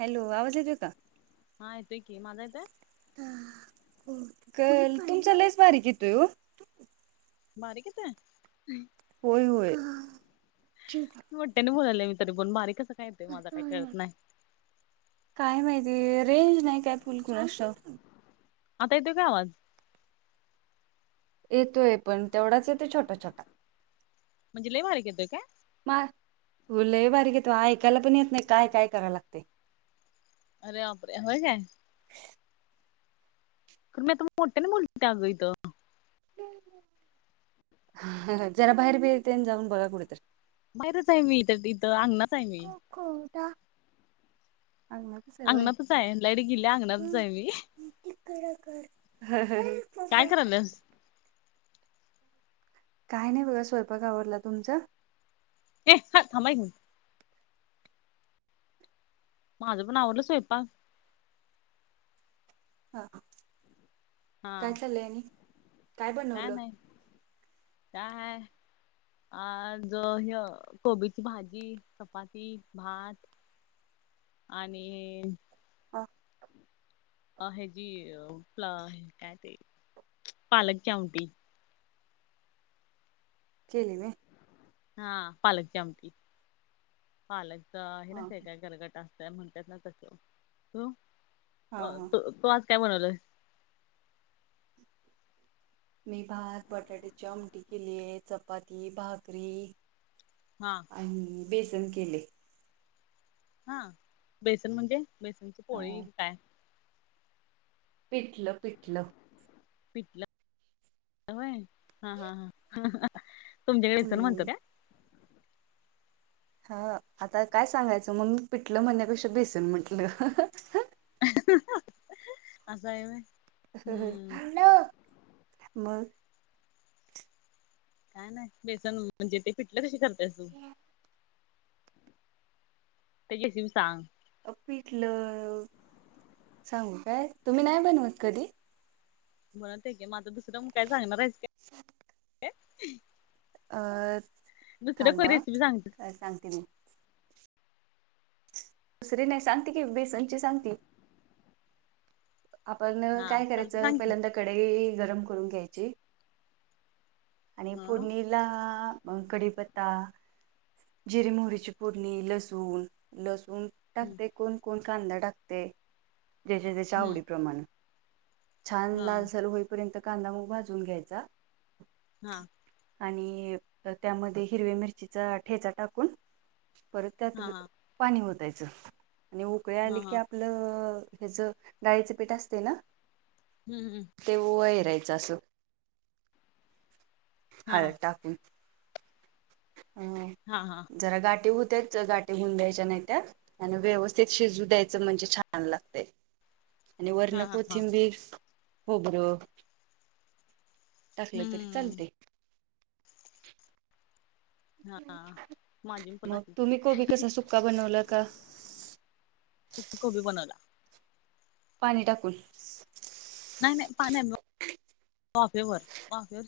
Hello आवाज येतोय का? हा येतोय की, माझा येतोय? तुमचा लयच बारीक येतोय ओ! बारीक येतोय? होय होय! मोट्यान बोलालोय मी तरी पण बारीक कसं काय तेच कळत नाय. काय माहिती रेंज नाही काय फुल कुणाश ठाऊक. आता येतोय का आवाज? येतोय पण तेवढाच येतोय छोटा छोटा. म्हणजे लय बारिक येतोय काय? मा हो लंय बारीक येतोय ऐकायला पण येत नाही काय काय कराय लागतय. अरे बापरे होय काय? खर मी आता मोठ्यान बोलतिया ग इथ. जरा बाहेर बीर तेन जाऊन बघा कुठ तर. बाहेरच आहे मी इथ इथं अंगणात आहे मी. अंगणात अंगणातच हाय लाईट गीलिया अंगणातच हाय मी. काय [unintelligible] करायल्यास काय नाही बघा स्वयंपाक आवरला. तुमच? ये हाड, थांबा एक मिनट. माझं पण आवरलं स्वयंपाक. हा हा काय चाललंय आणि? काय नाय काय हाय आज ह्य कोबीची भाजी, चपाती, भात आणि हा, अ ह्या ची, काय ते, पालकची आमटी. केली मी हा, पालकची आमटी. पालक आहे ना, हा त्याच करतात गरगटा. काय म्हणतात ना त, हा हा तू आज काय बनवलय? मी भात, बटाट्याची आमटी, केलीय चपाती, भाकरी हां, आणि बेसन केलय. हा,, बेसन म्हणजे, बेसनची हा. पोळी काय? पिठलं, पिठलं, पिटलं, होय हा, ह तुमच्याकडे बेसन म्हणतो हम्म काय. हा, आता काय सांगायचं मग ममी, पिटलं म्हणण्या्यापेक्षा बेसून म्हटलं. असं आहे होय हम्म हॅलो, मग काय नाही,, बेसन म्हणजे ते पिटलं कशी करत्यास तू? त कशी मी सांग? अ पिटलं, सांगू काय? तुम्ही नाही बनवत कधी? बणवतय की, म आता दुसरं काय सांगणार आहेच काय? सात, अ, दुसऱ्या काय थांबा रेसिपी सांग की. सांगते मी, दुसरी नाही सांगते की, बेसनची सांग ती. आपण हा काय चालते करायचं, सांग की पहिल्यांदा कडई गरम करून घ्यायची, आणि हा फुडणीला, कडीपत्ता, जिरीे मोहरीची फोडणी, लसूण, लसूण हम्म टाकते, कोण कोण कांदा टाकतेय, ज्याच्या त्याच्या हम्म आवडीप्रमाण. छान हा लाल सर होईपर्यंत कांदा मग भाजून घ्यायचा. हा आणि, त्यामध्ये हिरव्या मिरचीचा ठेचा टाकून, परत त्यात हा हा पाणी वतायचं, आणि उकळे हा आले की हा आप आपलं ह्याच डाळीच पीठ असतय ना, हम्, हम् ते वैरायचं असं, हा हळद टाकून. हम, हा हा, जरा गाठीे होत्याच, गाठीे होऊन द्यायच्या नाहीत्या. आणि व्यवस्थित शिजू द्यायचं, म्हणजे छान लागतय. आणि वर्ण हा हा हा कोथिंबीर, खोबरं, टाकलं तरी हम्म चालतय. हाहा, माझी पण मग तुम्ही कोबी अशीच कसा सुक्का बनवला का सु कोबी बनवला. पाणी टाकून. नाही नाही, पाण्या वाफे वर, वाफेवर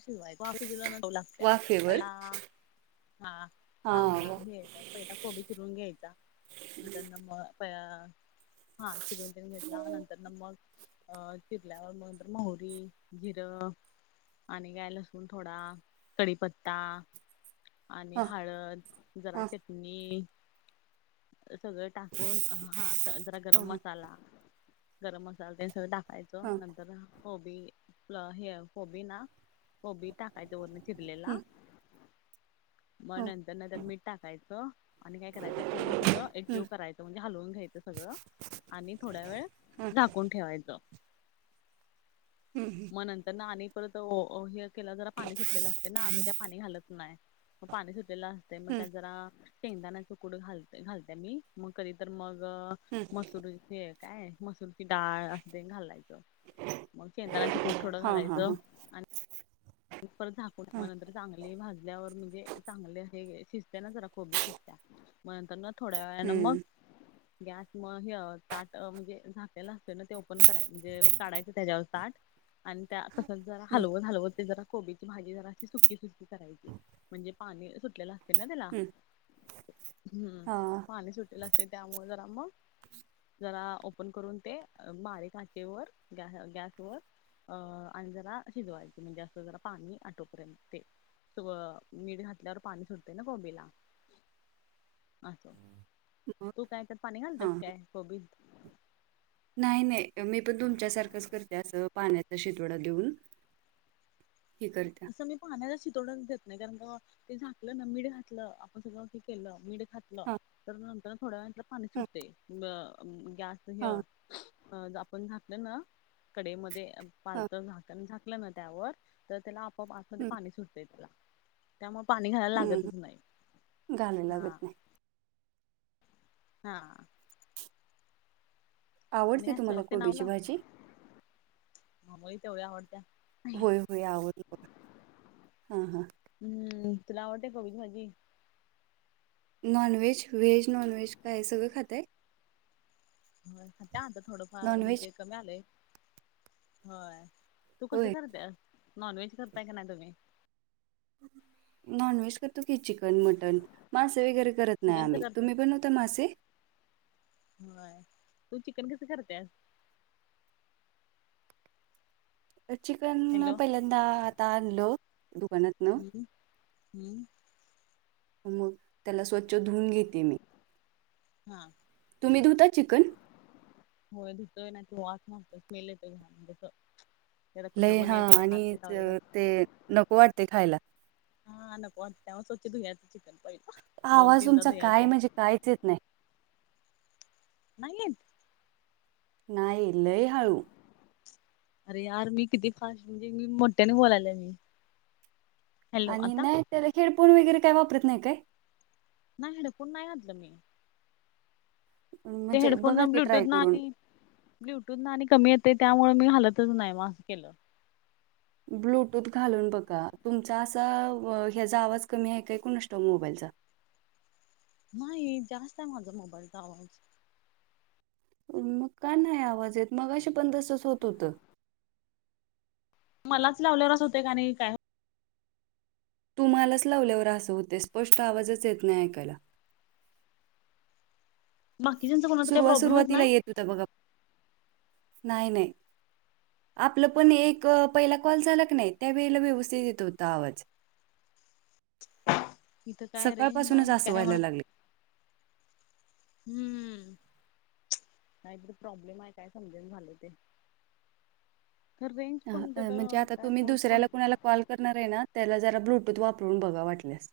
शिजवलेल चव लागतय, वाफेवर पहिला, हा, हा कांदा हे, पहिला कोबी चिरून घ्यायचा, त्यांना, म प हा चिरवून चिरून घेतला नंतर ना मग, अ चिरल्यावर मग नंतर मोहुरी, जिरं, आणि काय लसून थोडा, कडीीपत्ता, आणि हा हळद, जरा हां चटणी, सगळ टाकून,, हा जरा हां गरम हां मसाला, गरम मसाला त्यानी सगळं टाकायचं. हां नंतर कोबी,, हे,, कोबी ना, कोबी टाकायच वरण चिरर्लेला हं मग हां नंतर ना त्यात मीठ टाकायचं,, आणि काय करायचं, पूर्ण सगळं एकजिव हं करायचं, म्हणजे हलवून घ्यायचं सगळं, आणि थोड्या वेळ हां झाकून ठेवायचं. हम् हम मग नंतर ना आणि परत हे केला, जरा पाणी सुटलेलं असतेय ना,, आम्ही काय पाणी घालत नाही. मग पाणी सुटलेलं असतय, मग हं त्यात जरा शेंगदाणा च कुट घालत घालते मी,, मग कधी तर मग हं मसूर काय, मसूरची डाळ असं घालायचं, मग शेंदना च कूट थोडं हां हां घालायचं. हां परत झाकून, हां मग नंतर चांगली भाज ल्यावर म्हणजे चांगले हे, शिजते ना जरा कोबी शिजत्या,, मग नंतर ना थोड्या वेळने मग [inaudible] गॅस मग, हे ताट म्हणजे, झाकलेला असते ना ते ओपन करायच, म्हणजे काढायचं त्याच्यावर ताट आणि त्या तसंच जरा हं हलवत हलवत ते जरा कोबीची भाजी जराशी सुकी सुकी करायची, म्हणजे पाणी सुटलेलं असतय ना त्याला हम्म् हा पाणी सुटलेल असतंय, त्यामुळे जरा मग जरा ओपन करून ते,, बारीक आचेवर, गॅसवर अं, आणि जरा शिजवायचे, म्हणजे अस जरा पाणी आठुपर्यंत ते मीठ घातल्यावर पाणी सुटतय ना कोबीला. असो,, मग तू काय तर पाणी हां घालतेस काय कोबीत नाही नाही, मी पण तुमच्यासारखंच करत्या,, असं पाण्याचा शितवडा देऊन. हे करते. असं मी पाण्याला शितोडाच देत नाही. कारण ते झाकलं ना, मीठ घातलं आपण सगळ केलं. मीठ घातलं, हां तर नंतर थोड्या वेळाने त्याला पाणी हां सुटतंय. मग गॅस हे हां अ.. आपण घातलं ना कडइमध्ये, हां पालतझाकण झाक लना त्यावर. तर त्याला आपोआप आतमध्ये हं पाणी सुटतंय, त्याला. त्यामुळं पाणी घालायला हं लागतच नाही. घालायला हा.. लागत नाही हां. आणि, आवडते तुम्हाला [unintelligible] कोबीची भाजी आंबोळी तेवढी आवडत्या. होय-होय, आवरल बघा. ह.. ह हम्म्, तुला आवडते कोबीची भाजी नॉनव्हेज, व्हेज-नॉनव्हेज काय सगळं खातय हो. त्यानंतर थोडंफार नॉनव्हेज म्हणजे, कमी आलंय. होय. तू कसं होय करत्यास, नॉनव्हेज करताय कां नाही तु्म्ही नॉनव्हेज करतो की, चिकन, मटन. मासे वगैरे करत नाही चिकन का आम्ही. करताय तुम्ही पण फक्त, मासेे. व्हय, तू चिकन कसं करत्यास चिकन, हॅलो पहिल्यांदा आता आणलं दुकानात हम्म्, हम्म् मग, त्याला स्वच्छ धुवून घेते मी हा तुम्ही, धुता चिकन होय, धुतोय. नाही तर वास मारतोय, स्मेल येतोय घान लय, हा आणि त.. असतंय ते नको वाटते खायला. हा, आता पोचल्यावर स्वच्छधुयाच चिकन. पहि आवाज तुमचा, काय म्हणजे काहीच येत नाही. नाही येत? नाही, लय हाळू. अरे यार, मी किती फास्ट! म्हणजे मी मोठ्याने, बोलायलोय मी. हॅलो आणि, आता नाही तर हेडफोन वगैरे काय वापरत नाही काय? नाही, हेडफोन नाही घातलं मी. ते म्हणजे बघा हेडफोनन, की ट्राय ब्लूटूथन करून आणि ब्लुटूथन आणि कमी येतय, त्यामुळं मी घालतच नाही. म, असं केल्यावर- ब्लूटूथ घालून बघा, तुमचा असा ह्याचा आवाज कमी आहे काय, कुणास ठाऊक? मोबाईलचा? नाही. जास्त आहे माझा मोबाईलचा आवाज. मग, कां नाही आवाज येत? मगाशी पण, तसंच होत होत. मलाच, लावल्यावर असं होतयं का आणि काय तुम्हालाच लावल्यावर आसं होतंय, स्पष्ट आवाजच येत नाही ऐकायला. बाकीच्यांचा कुणाचा काय प्रॉब्लेम येत नाही? तर बघा, नाही-नाही. [unintelligible] आपलं पण, एक पहिला कॉल झाला की नाही, त्यावेेळेला व्यवस्थित येत होता आवाज. इथं काय रेंज सकाळपासूनच नाही की आसं काय व्हायला मला लागलय. हम्म, काहीतरी प्रॉब्लेम आहे काय, समजना झालंय ते. - अ पण तर म्हणजे, आता काय तुम्ही पाऊस पण दुसऱ्याला कुणालाऽ- कॉल करणार आहे ना, त्याला जरा ब्लूटूथ वापरून बघा वाटल्यास.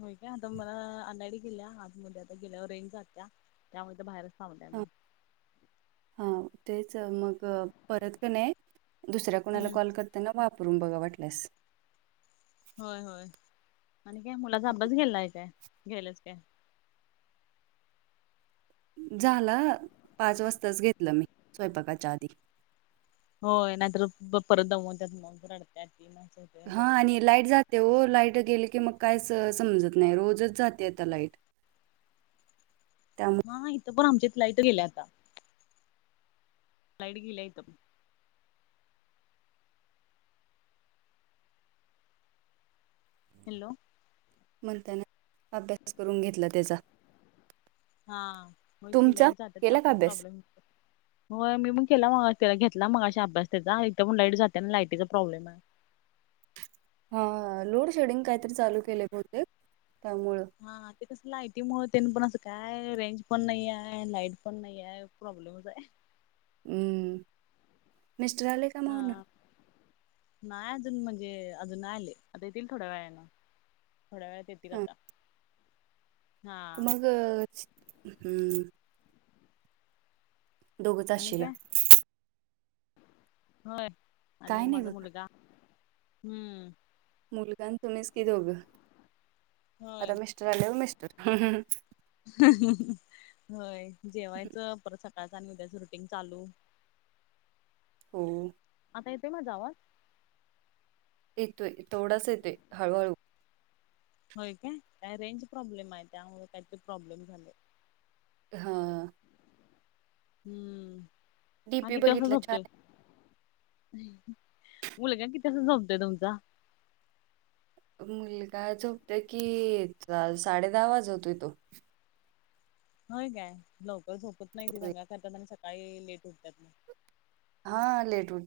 होय काय, आता मला आणायला गेल्या, आतमध्ये आता गेल्यावर रेंज जात्या, त्यामुळे ईथ बाहेरच थांबल्या. मी ह. हा. तेच मग परत की नाही दुसऱ्या कुणाला हम्म कॉल करताना, वापरून बघा वाटल्यास. होय, होय आणि काय मुलाचा अभ्यास घ्यायलाय काय? घ्यायल्यासं काय? झाला, पाच वाजताच घेतलं मी, स्वयंपाकाच्या आधी. होय, नाहीतर, प.. परत दमवत्यात मग, रडत्याती नं - [unintelligible] ह.. आणि लाईट जात्याओ, लाईट गेली की मग काहीच समजत नाही, रोजच जाते आता लाईट. त्यामुळे हा, इथं पण आमच्यात लाईट गेल्या आता. Light गिल्या ईथ- hello? म्हणतानाच अभ्यास करून घेतला त्याचा. हा, होय की, तुमचा लाईट जात्या, केला का त्यामुळे अभ्यास प्रॉब्लेम - होय, मी पण केला मगाशी त्याला घेतला मगाशी अभ्यास त्याचा, हिथ पण लाईट जाते ना, लायटीयचा प्रॉब्लेम आहे. हा, लोड शेडिंग काहीतरी चालू केलय बहुतेक, त्यामुळं. हा, ते कसं लायटी मुळ तेन पण, असं काय रेंज पण नाहीये, लाईट पण नाहीये. प्रोब्लमच आय. हम्म... मिस्टर आले का? मग हा. नाही अजून म्हणजे, अजून नाय आले, आता येतील थोड्या वेळाने. थोड्या वेळात येतील हां आता, हा. मग हम्म,, [unintelligible] दोघंच आणि अशीला? काय होय, आणि काय नाही माझा बघा मुलगा. हम्म.. मुलगा आणि तुम्हीच कि दोघं, होय आता मिस्टर आल्यावर मिस्टर. होय, जेवायचं परत सकाळचं आणि उद्याच रुटिंग चालू. हो. आता येतोय माझा आवाज? येतोय, तेवडाच येतोय, हळूहळू. होय काय, काय रेंज प्रॉब्लेम आहे, त्यामुळे काही ते प्रॉब्लेम झालय. हा. हम्म, हा डीपी किती वाजता बघितला छान झोपतोय? आहे. मुलगा किती वाजता झोपतोय तुमचा? मुलगा झोपतोय की, साडे दहा वाजवतोय तो. होय काय,, लवकर झोपत नाही त,, होय. दंगा करतात, आणि सकाळी लेट उठतात ना ग. हा,, लेट उठतेतऽ